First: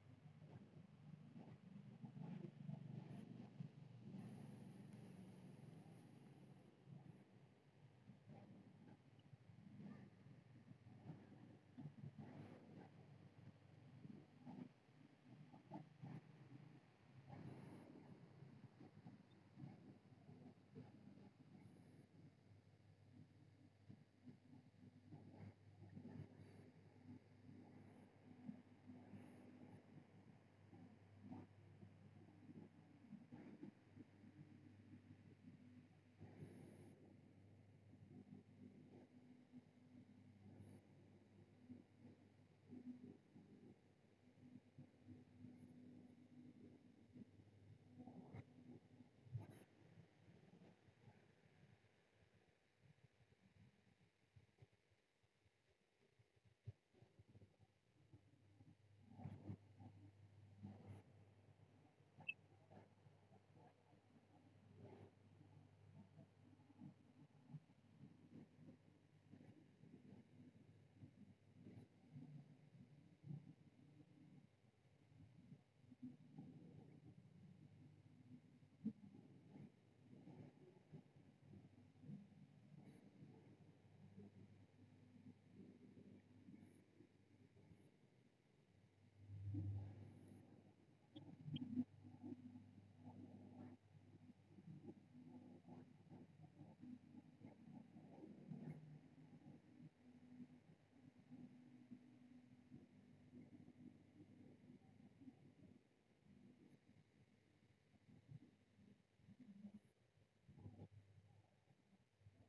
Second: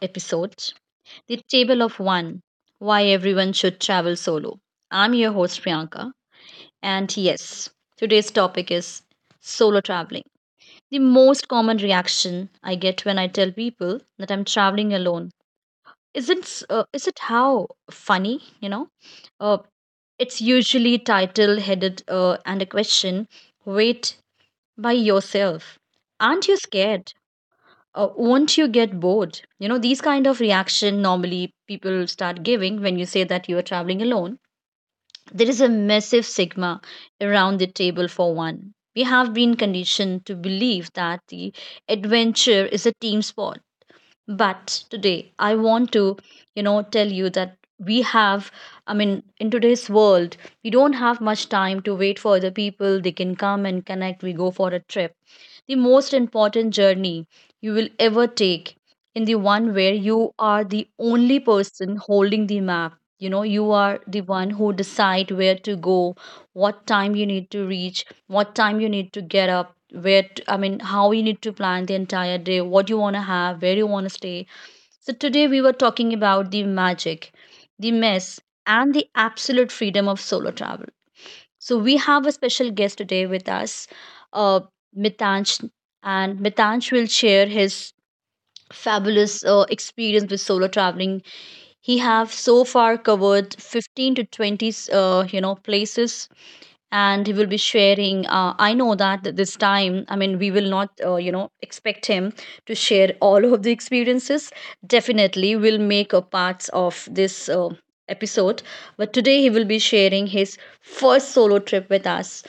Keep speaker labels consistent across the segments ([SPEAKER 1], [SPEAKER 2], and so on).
[SPEAKER 1] episode, the table of one, why everyone should travel solo. I'm your host Priyanka, and yes, today's topic is solo traveling. The most common reaction I get when I tell people that I'm traveling alone isn't s- is it how funny, you know? Uh, it's usually title headed and a question. Wait, by yourself. Aren't you scared? Won't you get bored, you know, these kind of reaction normally people start giving when you say that you are traveling alone. There is a massive sigma around the table for one. We have been conditioned to believe that the adventure is a team sport, but today I want to, tell you that we have, I mean in today's world we don't have much time to wait for other people. They can come and connect, we go for a trip. The most important journey you will ever take in the one where you are the only person holding the map. You know, you are the one who decide where to go, what time you need to reach, what time you need to get up, where to, I mean how you need to plan the entire day, what you want to have, where you want to stay. So today we were talking about the magic, the mess, and the absolute freedom of solo travel. So we have a special guest today with us, uh, Mitansh, and Mitansh will share his fabulous experience with solo traveling. He have so far covered 15 to 20 you know, places, and he will be sharing, I know that this time, I mean, we will not, you know, expect him to share all of the experiences. Definitely we'll make a parts of this episode, but today he will be sharing his first solo trip with us.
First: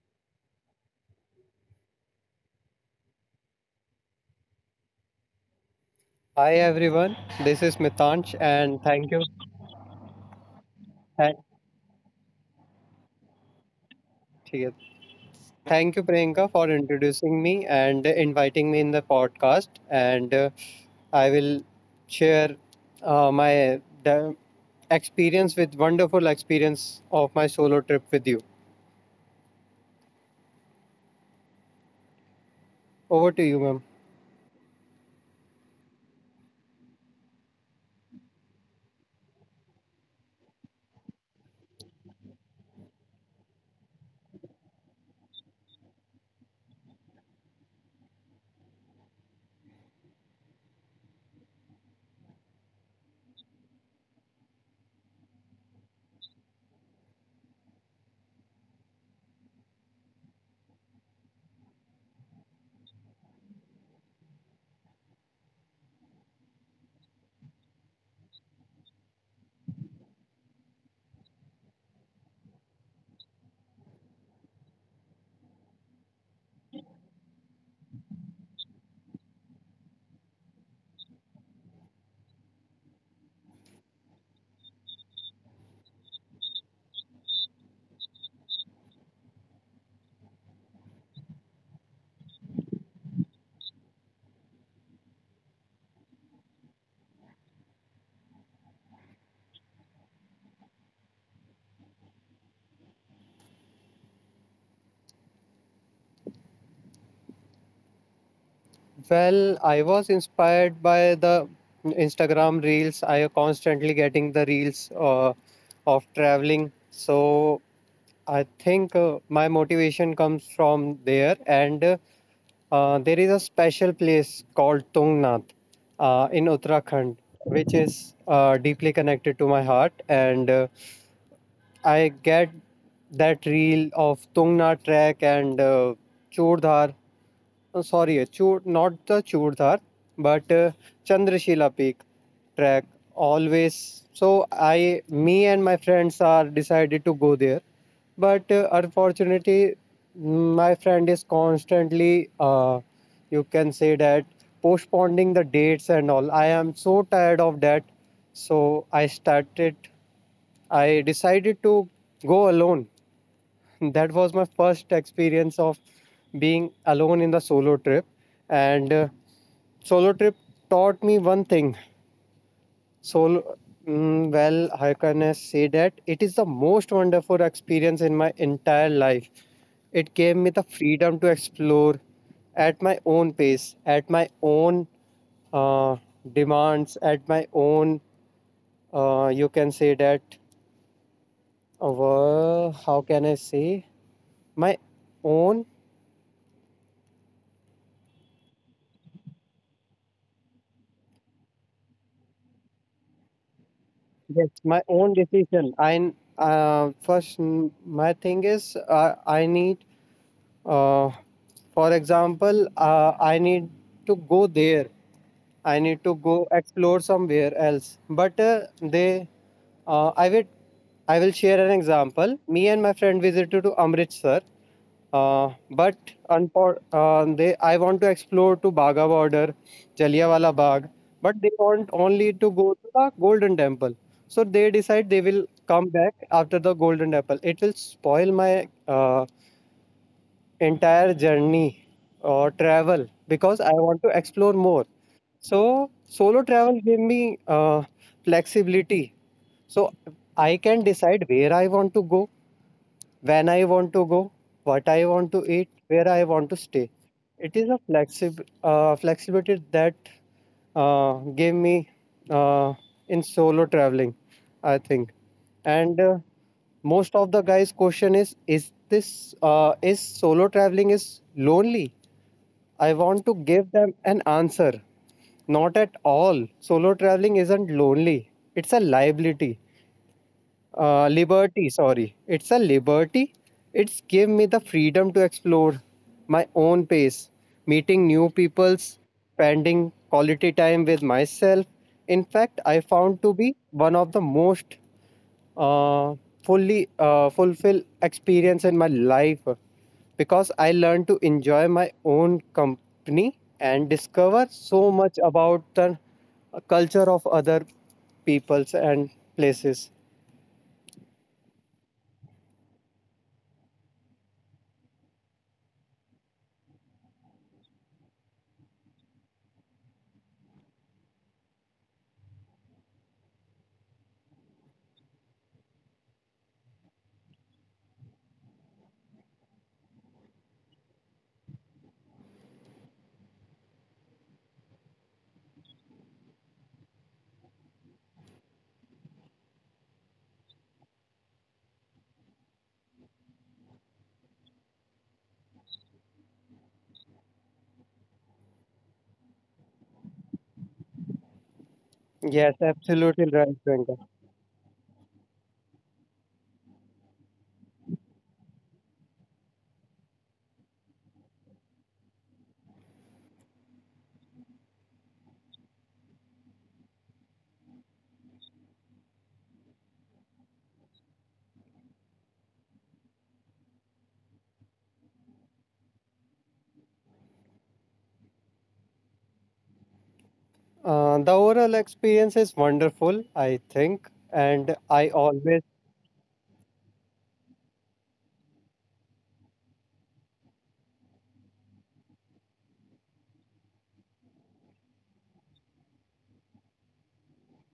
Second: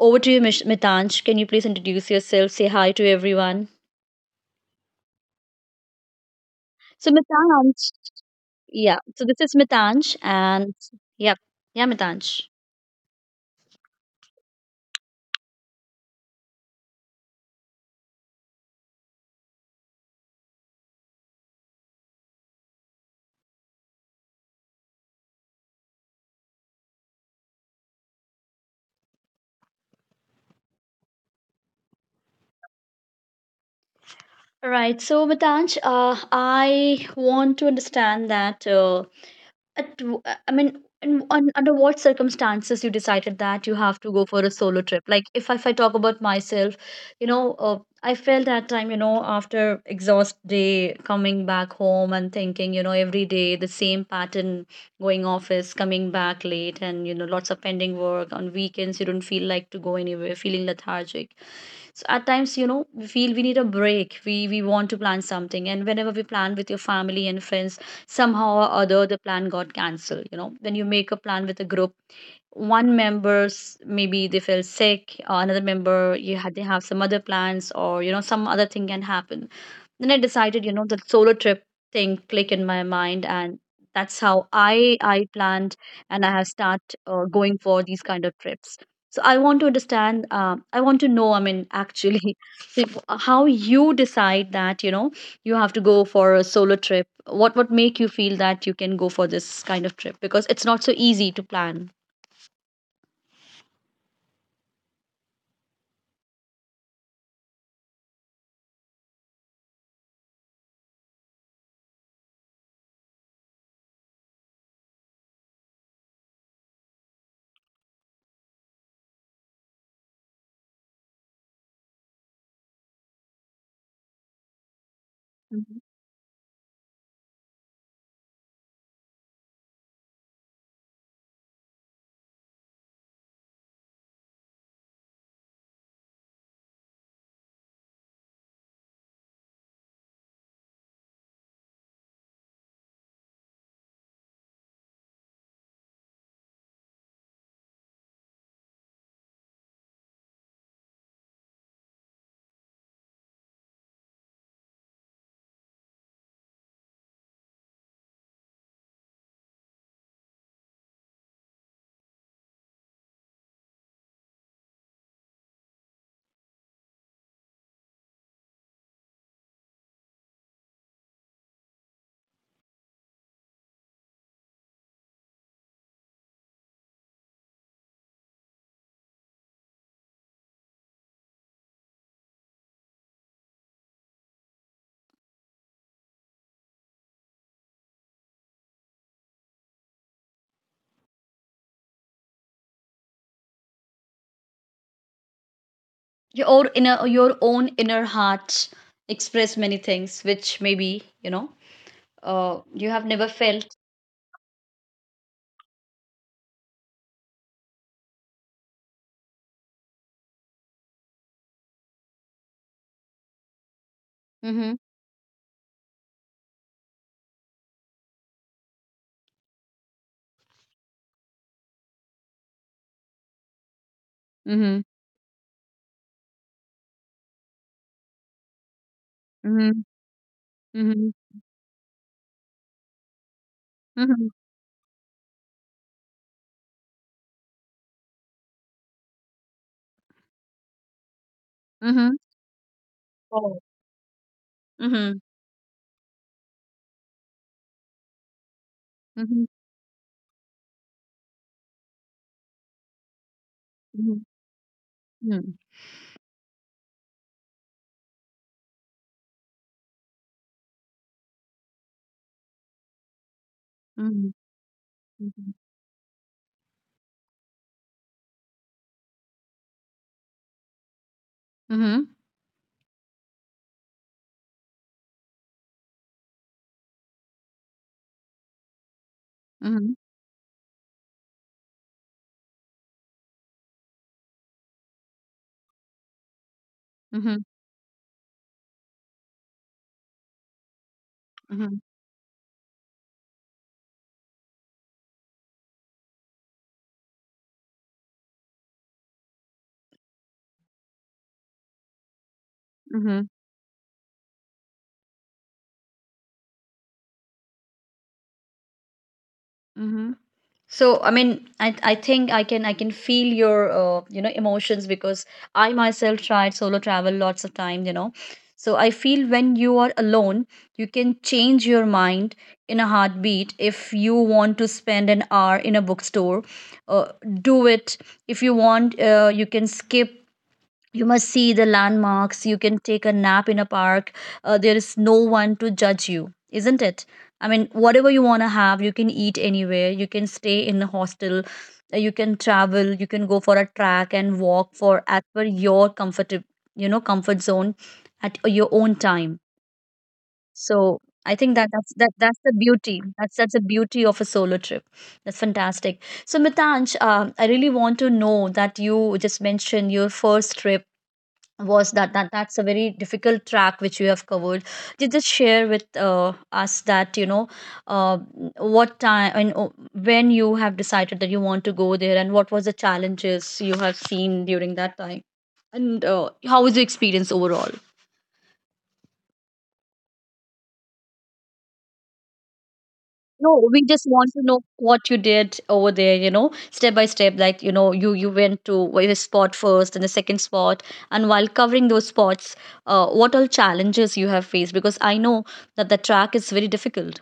[SPEAKER 1] Over to you, Mitanj, can you please introduce yourself, say hi to everyone.
[SPEAKER 2] Hi
[SPEAKER 1] So
[SPEAKER 2] everyone, this is
[SPEAKER 1] Mitanj,
[SPEAKER 2] Mitansh and
[SPEAKER 1] yeah,
[SPEAKER 2] thank
[SPEAKER 1] so
[SPEAKER 2] you.
[SPEAKER 1] this is Mitanj, and yeah,
[SPEAKER 2] Thank
[SPEAKER 1] yeah, Mitanj.
[SPEAKER 2] ठीक है। Thank you, Priyanka, for introducing me and inviting me in the podcast. And I will share my the experience with wonderful experience of my solo trip with you. Over to you, ma'am.
[SPEAKER 1] Right. So, Vitanch, I want to understand that. At, I mean, in, on, under what circumstances you decided that you have to go for a solo trip? Like, if I talk about myself, you know, I felt that time, you know, after exhaust day, coming back home and thinking, you know, every day the same pattern, going office, coming back late, and you know, lots of pending work on weekends. You don't feel like to go anywhere, feeling lethargic. So at times, you know, we feel we need a break. We want to plan something, and whenever we plan with your family and friends, somehow or other the plan got cancelled. You know, when you make a plan with a group, one member's maybe they feel sick, or another member you had they have some other plans, or you know some other thing can happen. Then I decided, you know, the solo trip thing click in my mind, and that's how I planned and I have start going for these kind of trips. So I want to understand. I want to know. I mean, actually, how you decide that you know you have to go for a solo trip. What make you feel that you can go for this kind of trip, because it's not so easy to plan.
[SPEAKER 2] Well, I was inspired by the Instagram reels. I constantly getting the reels of traveling. So I think my motivation comes from there, and there is a special place called Tungnath
[SPEAKER 1] Mhm.
[SPEAKER 2] in Uttarakhand, which is deeply connected to my heart. And I get that reel of Tungnath trek and Churdhar. Oh, sorry, Chur, not the Churdhar, but Chandrashila Peak track always. So me and my friends are decided to go there, but unfortunately, my friend is constantly, you can say that postponing the dates and all. I am so tired of that, so I started. I decided to go alone. That was my first experience of being alone in the solo trip, and solo trip taught me one thing. Solo, well, how can I say that it is the most wonderful experience in my entire life. It gave me the freedom to explore at my own pace, at my own uh, demands, at my own, you can say that, how can I say, my own.
[SPEAKER 1] Your own inner, your own inner heart express many things which maybe you know you have never felt.
[SPEAKER 2] Yes, my own decision. My thing is, I need, uh, for example, I need to go there.
[SPEAKER 1] Mhm,
[SPEAKER 2] I need to go explore somewhere else. But they uh, I will I will share an example. Me and my friend visited to Amritsar,
[SPEAKER 1] mhm,
[SPEAKER 2] but I want to explore to Bagha border,
[SPEAKER 1] mhm,
[SPEAKER 2] Jallianwala Bagh, but they
[SPEAKER 1] mhm,
[SPEAKER 2] want only to go to the Golden Temple. So they
[SPEAKER 1] mhm,
[SPEAKER 2] decide they will come back after the Golden Temple. It will spoil my entire journey or
[SPEAKER 1] mhm.
[SPEAKER 2] travel because I want to
[SPEAKER 1] Oh.
[SPEAKER 2] explore more.
[SPEAKER 1] Mhm,
[SPEAKER 2] So solo travel gave me flexibility.
[SPEAKER 1] mhm,
[SPEAKER 2] So I can decide where I want to go, when I want to go,
[SPEAKER 1] mhm,
[SPEAKER 2] what I want to
[SPEAKER 1] mhm,
[SPEAKER 2] eat, where I want to stay. It is a flexibility that uh, gave me uh, in solo traveling,
[SPEAKER 1] mhm,
[SPEAKER 2] I think.
[SPEAKER 1] mhm,
[SPEAKER 2] And most of the guys' question is this, is solo traveling is lonely?
[SPEAKER 1] mhm,
[SPEAKER 2] I want to give them an answer. Not at all. Solo traveling isn't lonely. It's a liability.
[SPEAKER 1] mhm,
[SPEAKER 2] Liberty, sorry, it's a liberty. It's give me the freedom to explore my own pace,
[SPEAKER 1] mhm,
[SPEAKER 2] meeting new peoples, spending quality time with myself.
[SPEAKER 1] mhm,
[SPEAKER 2] In fact, I found to be one of the most, uh, fully fulfill experience in my life because I learned to enjoy my own
[SPEAKER 1] mhm,
[SPEAKER 2] company and discover so much about the culture of other peoples and places.
[SPEAKER 1] mhm. So I mean, I think I can feel your you know, emotions, because I myself tried solo travel lots of times, you know. So I feel when you are alone you can change your mind in a heartbeat. If you want to spend an hour in a bookstore, uh, do it. If you want, you can skip, you must see the landmarks. You can take a nap in a park. There is no one to judge you, isn't it? I mean, whatever you want to have, you can eat anywhere. You can stay in a hostel. You can travel, you can go for a track and walk for as per your comfort, you know, comfort zone, at your own time. So I think that that's
[SPEAKER 2] Yes,
[SPEAKER 1] that's the
[SPEAKER 2] absolutely
[SPEAKER 1] beauty.
[SPEAKER 2] right,
[SPEAKER 1] That's the
[SPEAKER 2] Priyanka.
[SPEAKER 1] beauty of a solo trip. That's fantastic. So Mitanj, I really want to know that you just mentioned your first trip was that, that's a very difficult track which you have covered. Did just share with us that you know, uh, what time and when you have decided that you want to go there and what was the challenges you have seen during that time, and how was the experience overall.
[SPEAKER 2] The overall experience is wonderful, I think,
[SPEAKER 1] No, we just
[SPEAKER 2] and
[SPEAKER 1] want to know
[SPEAKER 2] I
[SPEAKER 1] what
[SPEAKER 2] always,
[SPEAKER 1] you did over there, you know, step by step. Like, you know, you went to a spot first and the second spot, and while covering those spots, what all challenges you have faced? Because I know that the track is very difficult.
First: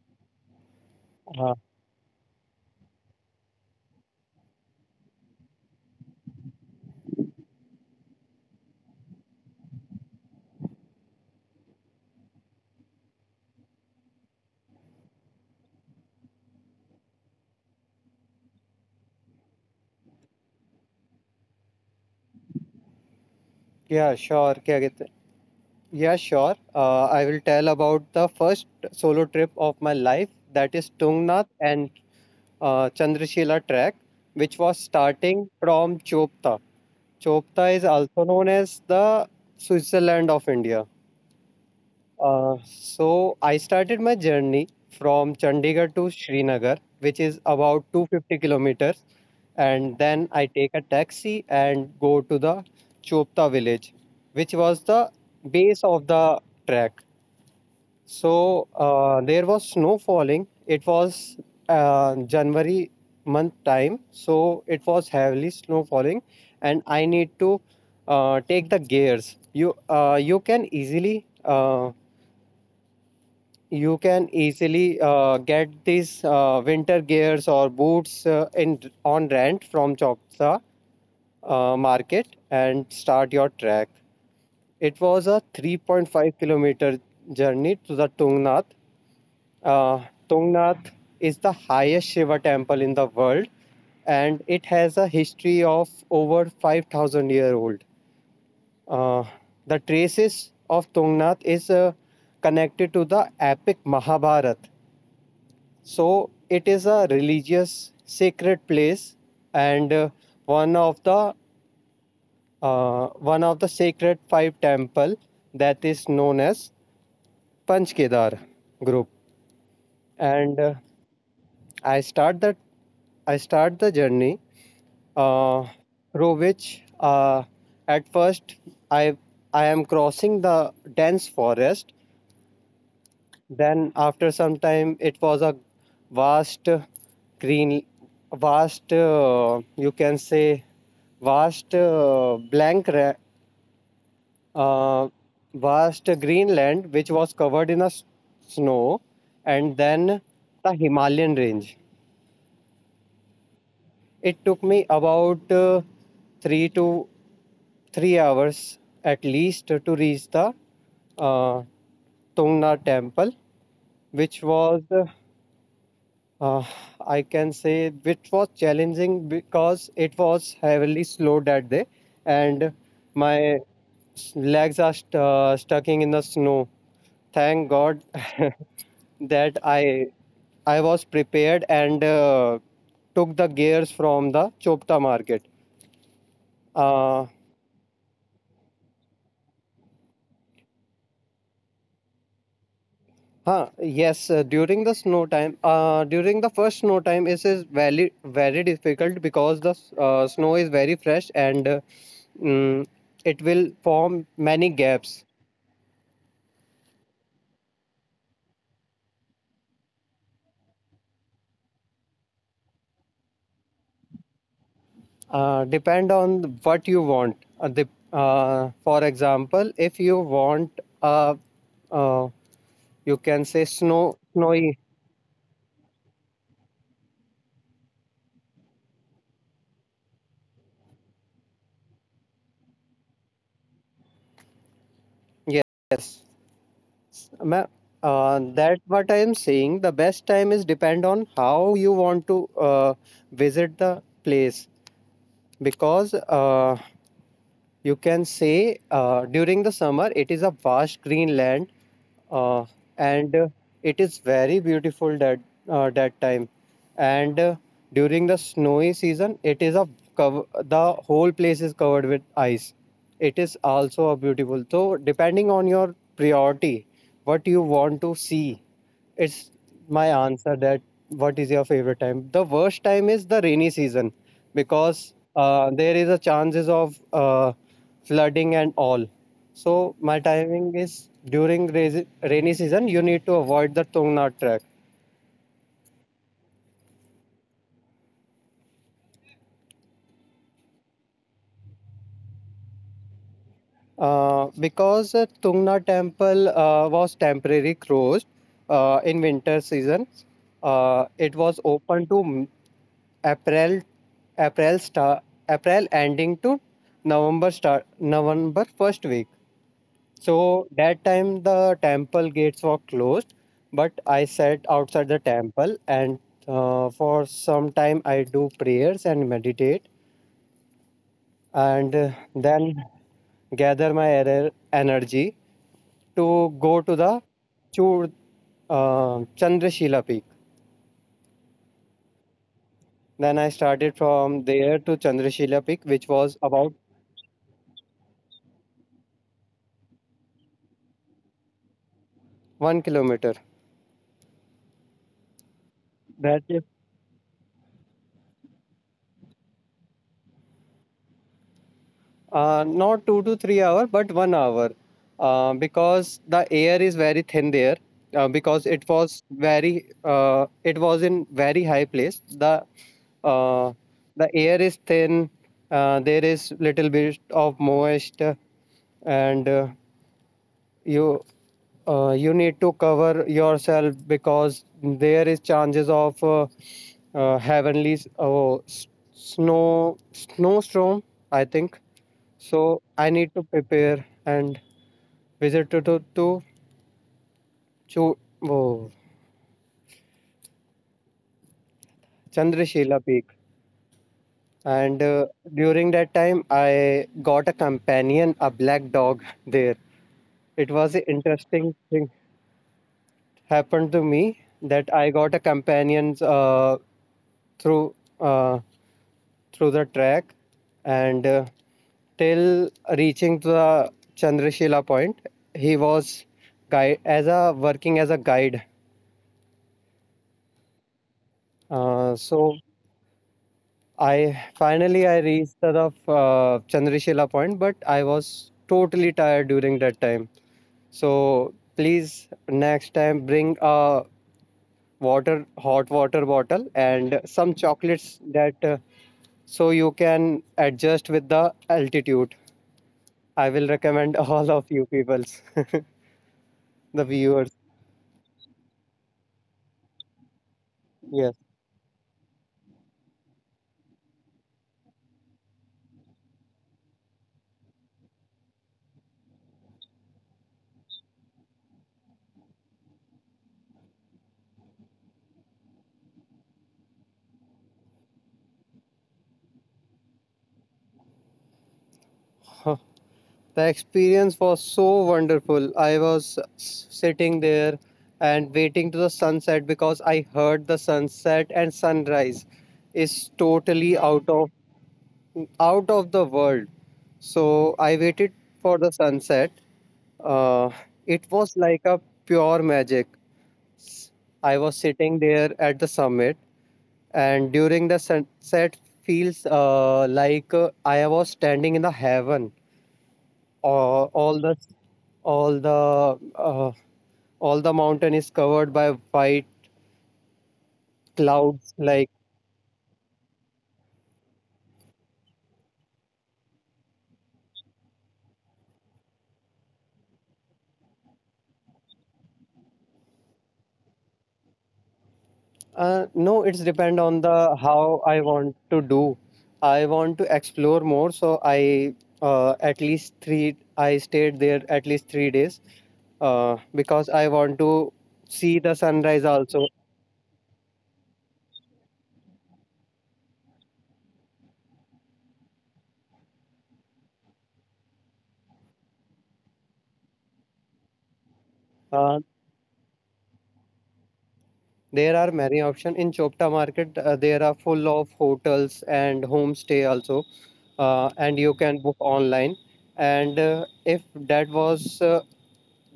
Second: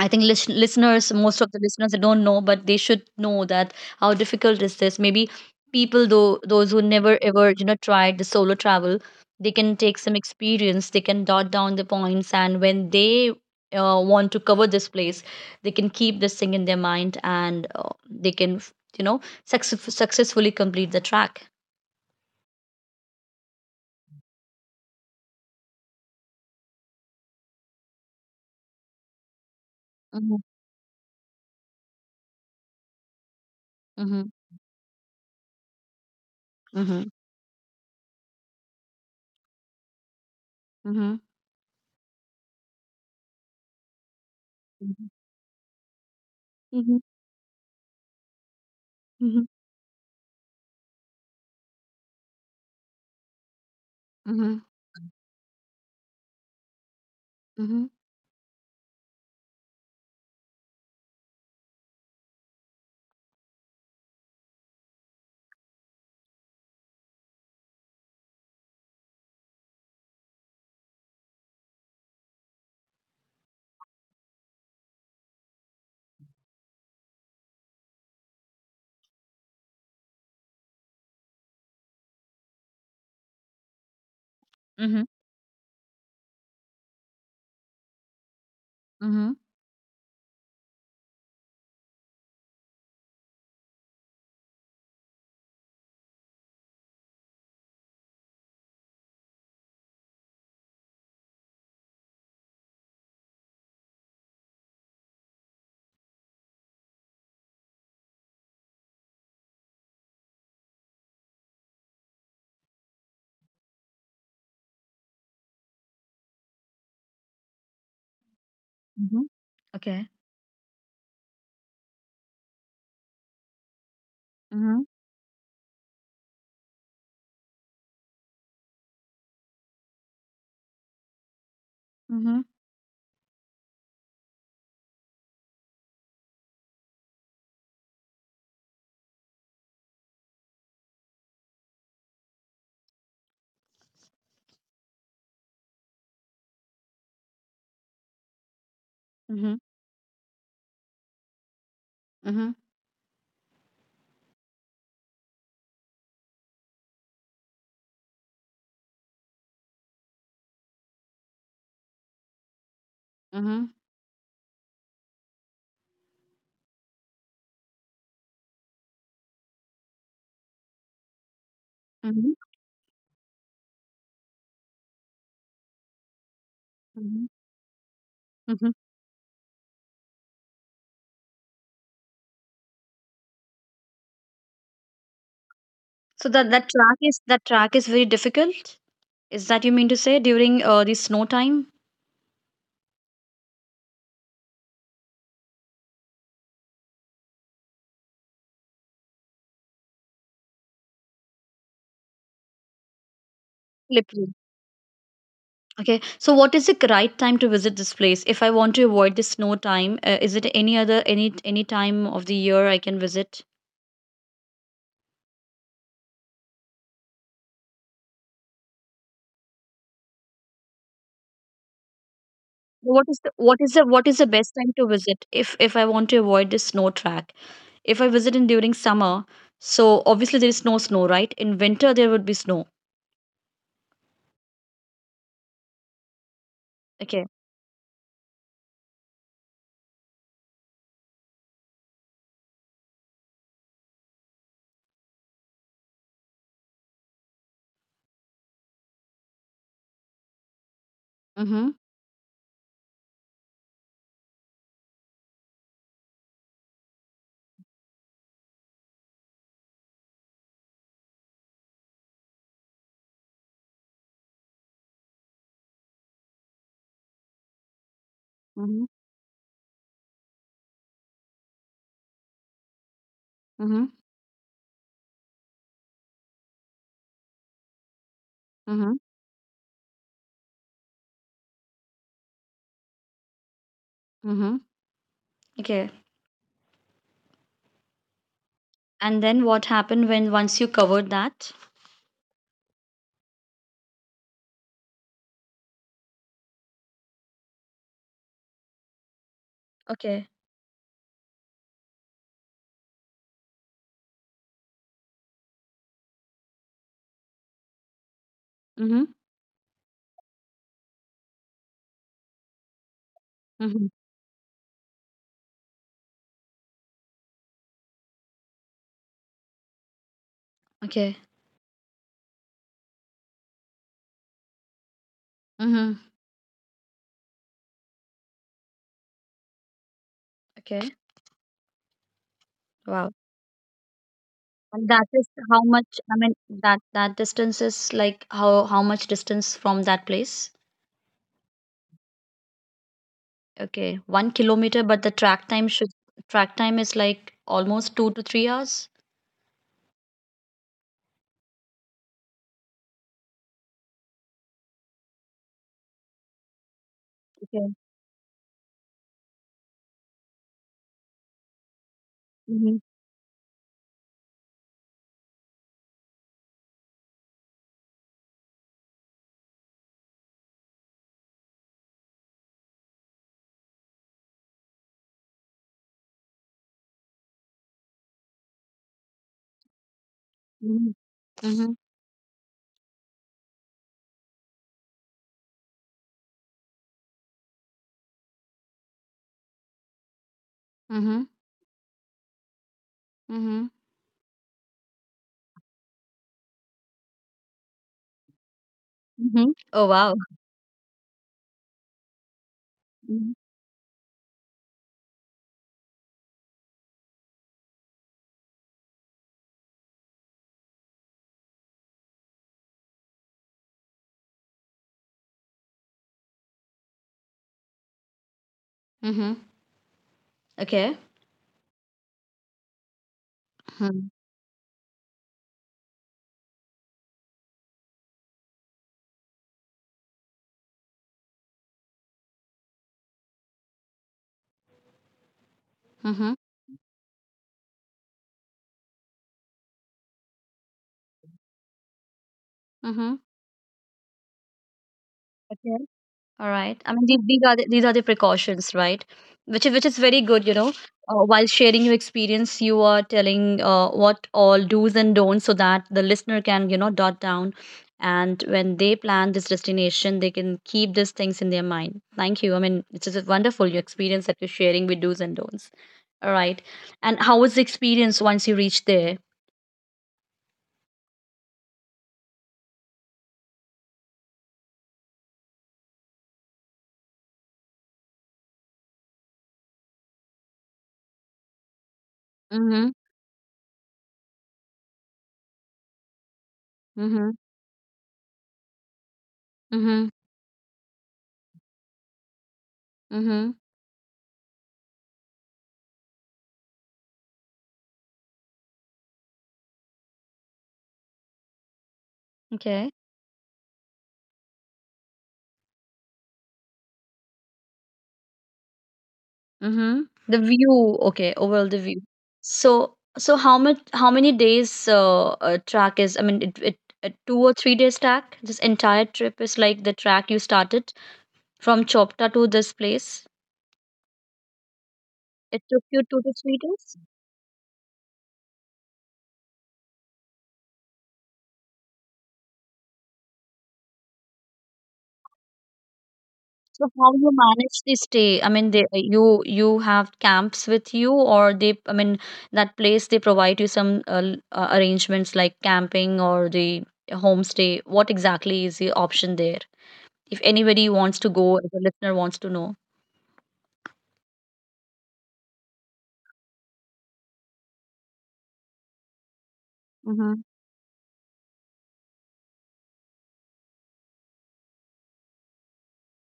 [SPEAKER 1] I think listeners, most of
[SPEAKER 2] uh,
[SPEAKER 1] the listeners, they don't know, but they should know that how difficult is this. Maybe people, though, those who never ever, you know, tried the solo travel, they can take some experience. They can dot down the points, and when they want to cover this place, they can keep this thing in their mind, and they can, you know, successfully complete the track.
[SPEAKER 2] yeah, sure, क्या कहते हैं? Yeah, sure. I will tell about the first solo trip of my life,
[SPEAKER 1] Mm-hmm.
[SPEAKER 2] that is Tungnath and Chandrashila track,
[SPEAKER 1] Mm-hmm.
[SPEAKER 2] which was starting from Chopta.
[SPEAKER 1] Mm-hmm.
[SPEAKER 2] Chopta is also known as the Switzerland of India. So I started my journey
[SPEAKER 1] Mm-hmm.
[SPEAKER 2] from Chandigarh to Srinagar,
[SPEAKER 1] Mm-hmm.
[SPEAKER 2] which is about 250 kilometers,
[SPEAKER 1] Mm-hmm.
[SPEAKER 2] and then I take a taxi and go to the Chopta village, which
[SPEAKER 1] Mm-hmm.
[SPEAKER 2] was the base of the trek.
[SPEAKER 1] Mm-hmm.
[SPEAKER 2] So there was snow falling. It was January month time, so it was heavily snow falling, and I need to take the gears. You can easily get these winter gears or boots in on rent from Chopsa market and start your trek. It was
[SPEAKER 1] Mm-hmm.
[SPEAKER 2] a 3.5-kilometer journey to the Tungnath. Uh, Tungnath is the highest Shiva temple in the world, and it has a history of over 5,000 year old. uh, the traces of Tungnath is connected to the epic Mahabharat. So it is a religious sacred place and one of the one of the sacred five temple that is known as Panchkedar group.
[SPEAKER 1] Mm-hmm. Okay.
[SPEAKER 2] And I start that I start the journey, uh, through which, at first, I I am crossing the dense forest.
[SPEAKER 1] Mhm,
[SPEAKER 2] Then after some time it was a vast green, vast, you can say vast, uh, vast greenland which was covered in a snow, and
[SPEAKER 1] mhm,
[SPEAKER 2] then the Himalayan range.
[SPEAKER 1] mhm,
[SPEAKER 2] It took me about, 3 to 3 hours at least to reach the uh, Tungna
[SPEAKER 1] mhm,
[SPEAKER 2] temple, which was, uh, I can say, which was challenging because it was heavily slow
[SPEAKER 1] mhm,
[SPEAKER 2] that day, and my legs are stuck in the
[SPEAKER 1] mhm,
[SPEAKER 2] snow. Thank God
[SPEAKER 1] mhm.
[SPEAKER 2] that I was prepared and took the gears from the Chopta market.
[SPEAKER 1] So that that track, is that track
[SPEAKER 2] Uh,
[SPEAKER 1] is very difficult? Is that you mean to say during the snow time?
[SPEAKER 2] huh, yes, during the snow time, during the first snow time, it is very, very difficult because the snow is very fresh and, mm, it will
[SPEAKER 1] Slippery.
[SPEAKER 2] form many gaps.
[SPEAKER 1] Okay. So what is the right time to visit this place? If I want to avoid the snow time, is it any other, any time of the year I can visit?
[SPEAKER 2] Depend on what you want. For example, if you want a, uh,
[SPEAKER 1] What is the
[SPEAKER 2] you
[SPEAKER 1] what
[SPEAKER 2] can
[SPEAKER 1] is the
[SPEAKER 2] say
[SPEAKER 1] what is the
[SPEAKER 2] snow,
[SPEAKER 1] best time to
[SPEAKER 2] snowy.
[SPEAKER 1] visit if I want to avoid the snow track? If I visit in during summer, so obviously there is no snow, right? In winter there would be snow.
[SPEAKER 2] Yes,
[SPEAKER 1] Okay.
[SPEAKER 2] ma'am. That's what I am saying. The best time is depend on how you want to visit the place because, you can say, during the summer it is a vast green
[SPEAKER 1] Mm-hmm.
[SPEAKER 2] land, uh, and it is very beautiful that, that time, and during the snowy season it is a cover, the whole place is covered with ice. It is also a beautiful, so depending on your priority, what you want to see, it's my answer that, what is your favorite time? The worst time is the rainy
[SPEAKER 1] Mhm.
[SPEAKER 2] season because, there is a chances of, flooding and all.
[SPEAKER 1] Mhm.
[SPEAKER 2] So my timing is during rainy season. You need to avoid the Tungna track,
[SPEAKER 1] Mhm. Okay. And then what happened when once you covered that?
[SPEAKER 2] because, Tungna temple was temporarily closed in winter season.
[SPEAKER 1] Okay.
[SPEAKER 2] It was open to April. April start April ending to November start, November first
[SPEAKER 1] Mhm.
[SPEAKER 2] week. So that time the temple gates were closed, but
[SPEAKER 1] Mhm.
[SPEAKER 2] I sat outside the temple and, for some time I do prayers and meditate,
[SPEAKER 1] Okay.
[SPEAKER 2] and then gather my energy
[SPEAKER 1] Mhm.
[SPEAKER 2] to go to the Chur, Chandrashila peak.
[SPEAKER 1] Okay.
[SPEAKER 2] Then
[SPEAKER 1] Wow.
[SPEAKER 2] I started from there to
[SPEAKER 1] And that is
[SPEAKER 2] Chandrashila peak,
[SPEAKER 1] how
[SPEAKER 2] which
[SPEAKER 1] much,
[SPEAKER 2] was
[SPEAKER 1] I mean
[SPEAKER 2] about
[SPEAKER 1] that that distance is like, how much distance from that place?
[SPEAKER 2] 1 kilometer.
[SPEAKER 1] Okay. 1 kilometer, but the track time should,
[SPEAKER 2] That
[SPEAKER 1] track time is like almost 2 to 3 hours.
[SPEAKER 2] Not 2 to 3 hour, but 1 hour, because the air is very thin
[SPEAKER 1] Okay.
[SPEAKER 2] there. Because it was very, it was in very high place.
[SPEAKER 1] Mhm.
[SPEAKER 2] Uh, the air is thin. There is little bit of moist, and, you you need to cover yourself because there is chances of, heavenly s- oh, s- snow snowstorm.
[SPEAKER 1] Mhm.
[SPEAKER 2] I think
[SPEAKER 1] Mhm.
[SPEAKER 2] so. I need to prepare and Visited to, to Chu, oh,
[SPEAKER 1] Mhm.
[SPEAKER 2] Chandrashila Peak,
[SPEAKER 1] Mhm.
[SPEAKER 2] and, during that time I got a companion, a black dog there.
[SPEAKER 1] Mm-hmm. Oh wow.
[SPEAKER 2] It was an interesting thing
[SPEAKER 1] Mhm.
[SPEAKER 2] happened to me that I got a companion, through through the track, and, till reaching to the Chandrashila point, he was guide as a working as a guide.
[SPEAKER 1] Mhm. Okay.
[SPEAKER 2] So, I
[SPEAKER 1] Mhm.
[SPEAKER 2] finally I reached the, Chandrashila point, but I was totally tired during that time. So please next time bring a water, hot water
[SPEAKER 1] Mhm.
[SPEAKER 2] bottle, and some chocolates that, so you can adjust with the altitude.
[SPEAKER 1] Mhm.
[SPEAKER 2] I will recommend all of you peoples,
[SPEAKER 1] Okay. All right.
[SPEAKER 2] the
[SPEAKER 1] I mean,
[SPEAKER 2] viewers.
[SPEAKER 1] these are the precautions, right? Which is, which is very good, you know.
[SPEAKER 2] Yes,
[SPEAKER 1] While sharing your experience, you are telling what all do's and don'ts, so that the listener can, you know, dot down, and when they plan this destination, they can keep these things in their mind. Thank you. I mean, it's just wonderful, your experience that you're sharing with do's and don'ts. All right. And how was the experience once you reached there?
[SPEAKER 2] the experience was so wonderful. I was sitting there and waiting to the sunset because I heard the sunset and sunrise
[SPEAKER 1] Mm-hmm.
[SPEAKER 2] is totally out of, out of the world.
[SPEAKER 1] Mm-hmm.
[SPEAKER 2] So I waited for the sunset.
[SPEAKER 1] Mm-hmm.
[SPEAKER 2] Uh, it was like a pure magic.
[SPEAKER 1] Mm-hmm.
[SPEAKER 2] I was sitting there at the summit, and during the sunset, feels, like, I was standing in the heaven.
[SPEAKER 1] Okay.
[SPEAKER 2] All, all the all the uh, all the mountain is covered by white
[SPEAKER 1] Mhm. The view, okay, overall
[SPEAKER 2] clouds
[SPEAKER 1] the view.
[SPEAKER 2] like.
[SPEAKER 1] So, so how much, how many days track is? I mean, it, a 2 or 3 days track. This entire trip is like the track you started from Chopta to this place. It took you two to
[SPEAKER 2] No,
[SPEAKER 1] three
[SPEAKER 2] it's
[SPEAKER 1] days.
[SPEAKER 2] depend on the how I want to do. I want to explore more, so I, at least three I stayed there at least 3 days,
[SPEAKER 1] So how
[SPEAKER 2] because
[SPEAKER 1] you
[SPEAKER 2] I want
[SPEAKER 1] manage the
[SPEAKER 2] to
[SPEAKER 1] stay? I mean,
[SPEAKER 2] see
[SPEAKER 1] they,
[SPEAKER 2] the
[SPEAKER 1] you
[SPEAKER 2] sunrise
[SPEAKER 1] you
[SPEAKER 2] also.
[SPEAKER 1] have camps with you, or they? I mean, that place they provide you some arrangements like camping or the homestay. What exactly is the option there? If anybody wants to go, if a listener wants
[SPEAKER 2] uh,
[SPEAKER 1] to know.
[SPEAKER 2] there are many options in Chopta market. There are full of hotels and homestay
[SPEAKER 1] Mm-hmm.
[SPEAKER 2] also, and you can book online, and, if that was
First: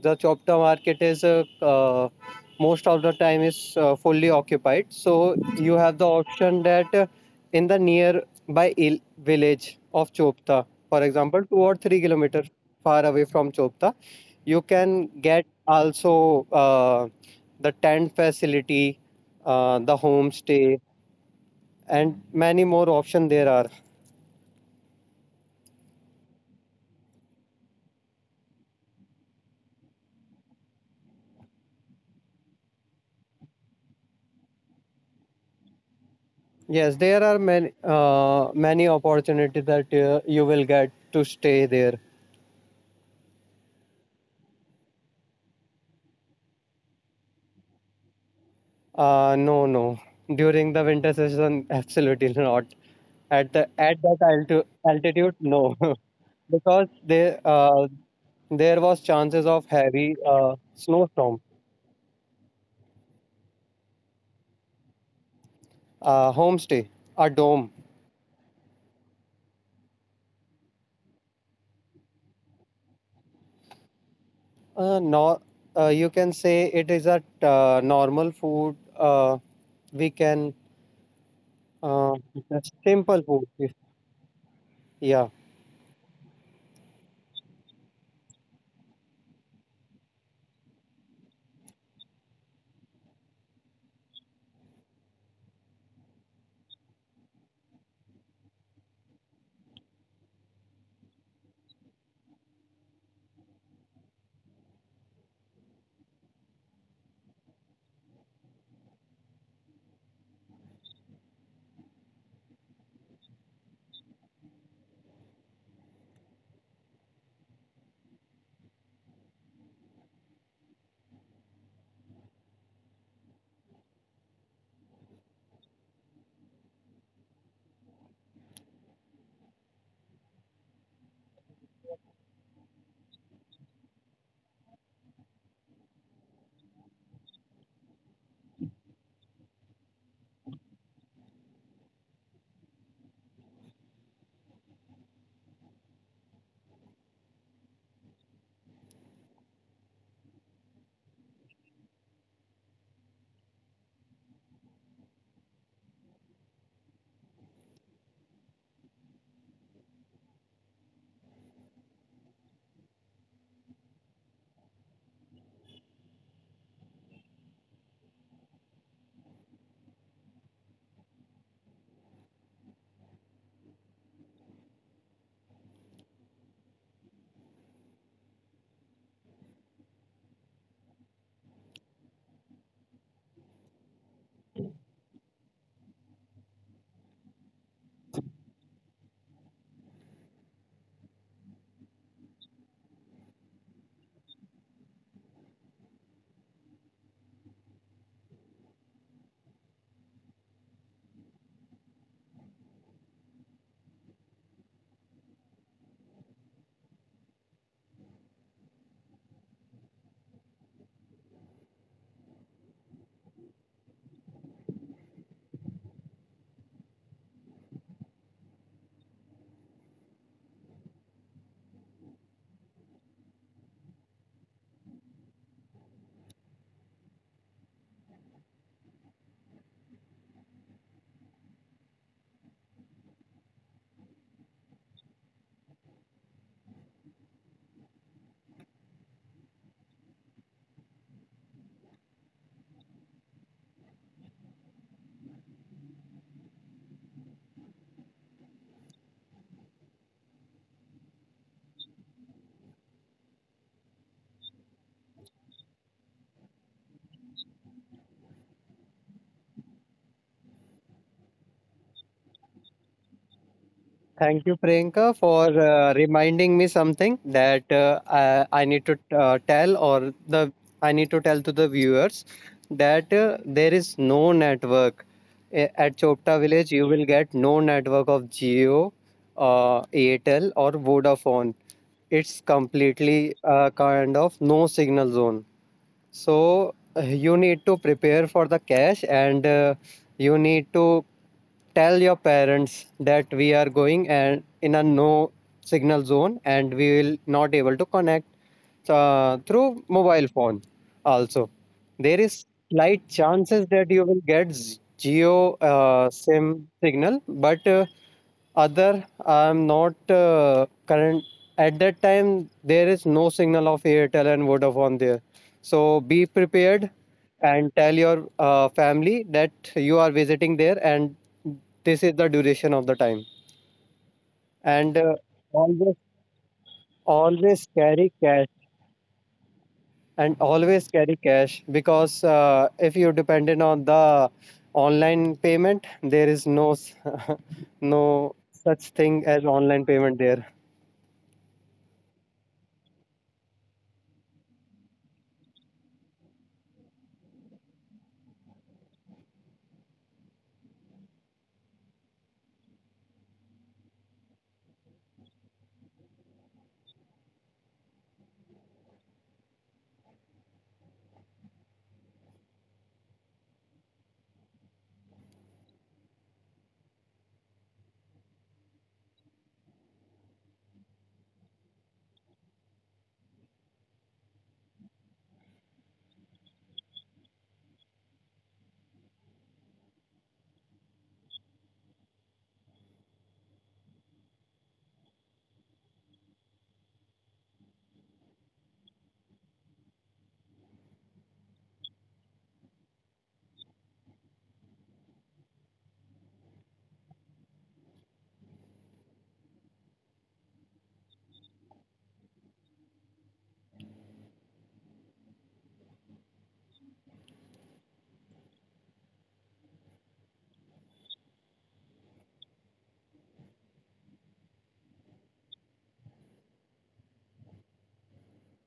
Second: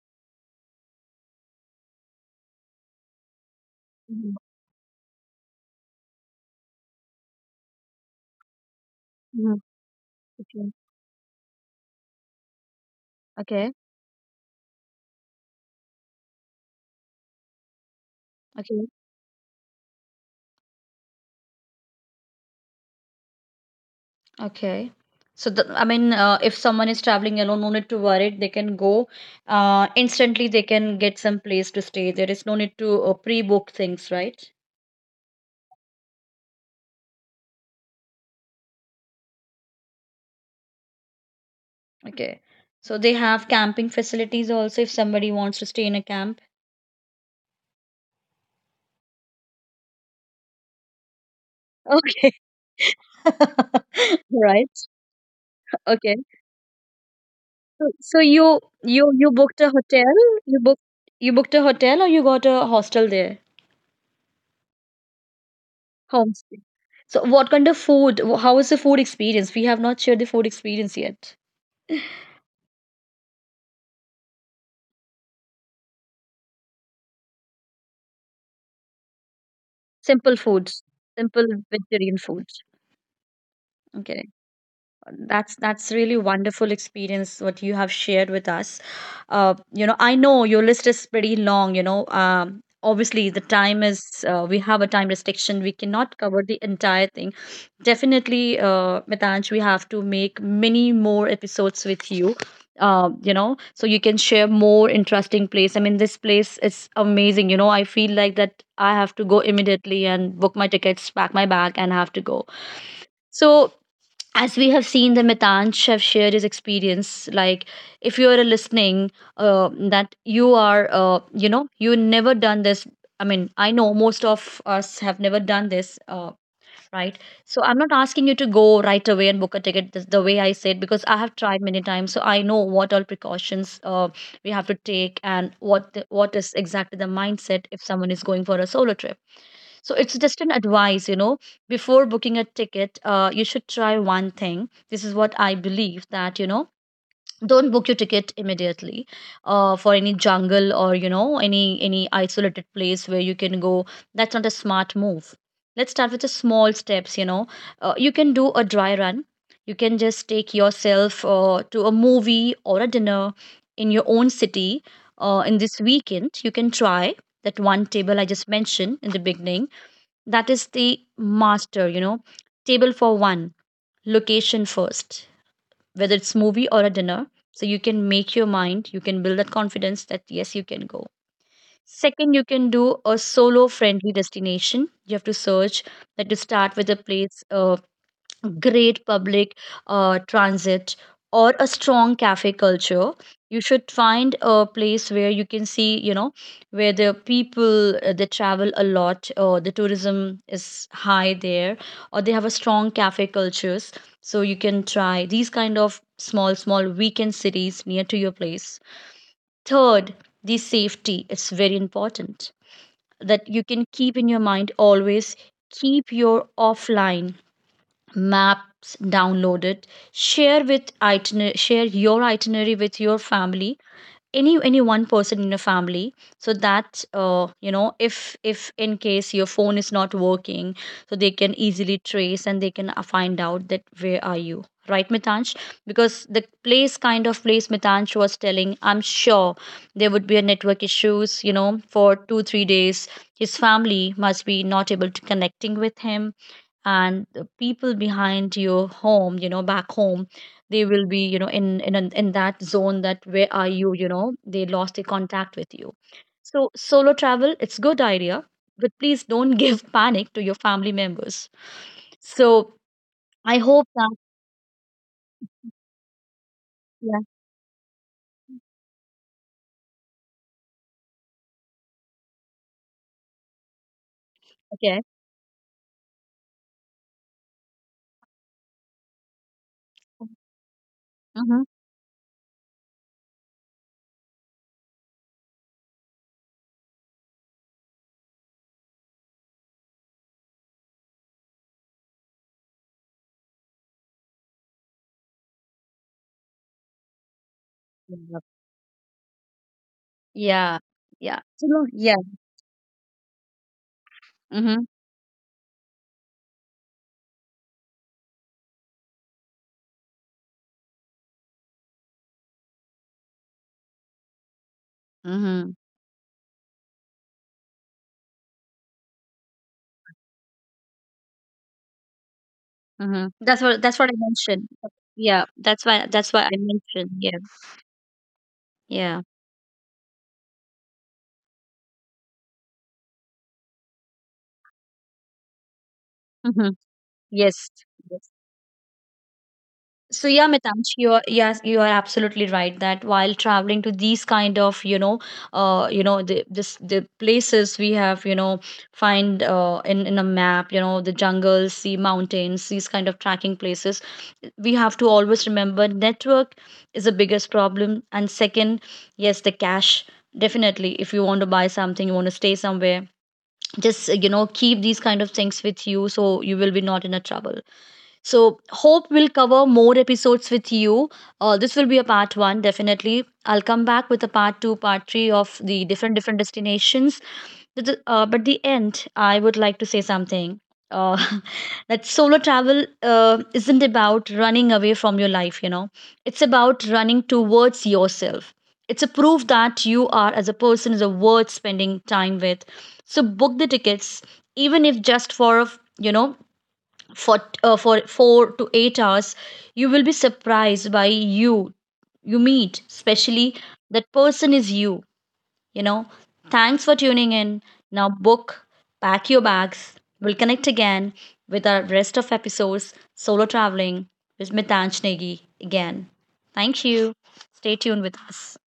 [SPEAKER 2] the Chopta market is, most of the time is, fully
[SPEAKER 1] Mm-hmm.
[SPEAKER 2] occupied. So you have the option that, in the nearby village of Chopta, for
[SPEAKER 1] Okay.
[SPEAKER 2] example, 2 or 3 kilometers far away from Chopta,
[SPEAKER 1] Okay.
[SPEAKER 2] you can get also, the tent facility,
[SPEAKER 1] Okay.
[SPEAKER 2] the homestay, and many more options there are.
[SPEAKER 1] Okay. So the, I mean, if someone is traveling alone, no need to worry. They can go instantly. They can get some place to stay. There is no need to pre-book things, right?
[SPEAKER 2] Yes, there are many, many opportunities that, you will get to stay there.
[SPEAKER 1] Okay. So they have camping facilities also if somebody wants to stay in a camp.
[SPEAKER 2] No, no. During the winter season,
[SPEAKER 1] Okay.
[SPEAKER 2] absolutely not. At that
[SPEAKER 1] Right.
[SPEAKER 2] altu altitude, no,
[SPEAKER 1] Okay.
[SPEAKER 2] because there,
[SPEAKER 1] So so you
[SPEAKER 2] there
[SPEAKER 1] you
[SPEAKER 2] was
[SPEAKER 1] you
[SPEAKER 2] chances
[SPEAKER 1] booked a
[SPEAKER 2] of
[SPEAKER 1] hotel?
[SPEAKER 2] heavy,
[SPEAKER 1] You booked, you
[SPEAKER 2] snowstorm.
[SPEAKER 1] booked a hotel or you got a hostel there? Homestay.
[SPEAKER 2] Homestay,
[SPEAKER 1] So
[SPEAKER 2] a
[SPEAKER 1] what kind
[SPEAKER 2] dome.
[SPEAKER 1] of food? How is the food experience? We have not shared the food experience yet.
[SPEAKER 2] No, you can say it is a, normal food. We
[SPEAKER 1] Simple
[SPEAKER 2] can
[SPEAKER 1] foods, simple
[SPEAKER 2] uh,
[SPEAKER 1] vegetarian foods.
[SPEAKER 2] simple food.
[SPEAKER 1] Okay,
[SPEAKER 2] Yeah.
[SPEAKER 1] that's really wonderful experience what you have shared with us. You know, I know your list is pretty long. You know, obviously the time is we have a time restriction. We cannot cover the entire thing. Definitely, Mitanj, we have to make many more episodes with you. You know, so you can share more interesting place. I mean, this place is amazing. I feel like that I have to go immediately and book my tickets, pack my bag, and have to go. So, as we have seen, the Mitansh have shared his experience, like, if you are listening, that you are, you never done this. I mean, I know most of us have never done this. Right? So I'm not asking you to go right away and book a ticket the way I said, because I have tried many times, so I know what all precautions we have to take, and what is exactly the mindset if someone is going for a solo trip. So it's just an advice. Before booking a ticket, you should try one thing. This is what I believe, that don't book your ticket immediately for any jungle, or any isolated place where you can go. That's not a smart move. Let's start with the small steps. You can do a dry run. You can just take yourself to a movie or a dinner in your own city. In this weekend you can try that one table I just mentioned in the beginning. That is the master, table for one. Location first. Whether it's movie or a dinner, so you can make your mind, you can build that confidence that yes, you can go. Second, you can do a solo friendly destination, you have to search that, to start with a place. Great public transit, or a strong cafe culture. You should find a place where you can see, where the people, they travel a lot, or the tourism is high there, or they have a strong cafe cultures. So you can try these kind of small small weekend cities near to your place. Third, the safety, it's very important, that you can keep in your mind always. Keep your offline maps downloaded. Share your itinerary with your family, any one person in a family, so that if in case your phone is not working, so they can easily trace and they can find out that where are you, right, Mitansh? Because the place kind of place Mitansh was telling, I'm sure there would be a network issues. For 2 3 days, his family must be not able to connecting with him, and the people behind your home, back home, they will be, in that zone, that where are you, you know they lost the contact with you. So solo travel, it's good idea, but please don't give panic to your family members. So I hope that.
[SPEAKER 2] Thank you, Priyanka, for, reminding me
[SPEAKER 1] Yeah.
[SPEAKER 2] something that, I need to, tell or the I need to tell to the viewers that, there is no
[SPEAKER 1] Okay.
[SPEAKER 2] network at Chopta village. You will get no network of Geo, Airtel, or Vodafone.
[SPEAKER 1] Mm-hmm.
[SPEAKER 2] It's completely, kind of no signal zone. So, you need to prepare for the cash, and, you need to tell your parents that we are going and in a no signal zone, and we will not able to connect, through mobile phone
[SPEAKER 1] Yeah, yeah.
[SPEAKER 2] also.
[SPEAKER 1] So, no, yeah.
[SPEAKER 2] There is slight chances that you will get
[SPEAKER 1] Mm-hmm.
[SPEAKER 2] Geo, SIM signal, but, other I'm not, current at that time. There is no signal of Airtel and Vodafone there. So
[SPEAKER 1] Mm-hmm.
[SPEAKER 2] be prepared and tell your, family that you are visiting there and this is the duration of the time.
[SPEAKER 1] Mm-hmm. That's what I mentioned,
[SPEAKER 2] And,
[SPEAKER 1] yeah, that's
[SPEAKER 2] always,
[SPEAKER 1] why that's why I mentioned, yeah.
[SPEAKER 2] always carry cash
[SPEAKER 1] Yeah.
[SPEAKER 2] and always carry cash because, if you're dependent on the online payment, there is
[SPEAKER 1] Mm-hmm.
[SPEAKER 2] no
[SPEAKER 1] Yes. Yes.
[SPEAKER 2] no such thing as online payment
[SPEAKER 1] So
[SPEAKER 2] there.
[SPEAKER 1] yeah, Mitansh, you are, yes, you are absolutely right, that while traveling to these kind of, the places we have, find in a map, the jungles, the mountains, these kind of tracking places, we have to always remember, network is the biggest problem, and second, yes, the cash. Definitely, if you want to buy something, you want to stay somewhere, just keep these kind of things with you, so you will be not in a trouble. So, hope we'll cover more episodes with you. This will be a part one, definitely. I'll come back with a part two, part three of the different different destinations. But the end, I would like to say something. Uh, that solo travel isn't about running away from your life. It's about running towards yourself. It's a proof that you are, as a person, is a worth spending time with. So book the tickets, even if just for a f- you know for for 4 to 8 hours. You will be surprised by, you you meet especially that person is you you know Thanks for tuning in. Now book, pack your bags. We'll connect again with our rest of episodes. Solo traveling with Mitansh Negi. Again, thank you. Stay tuned with us.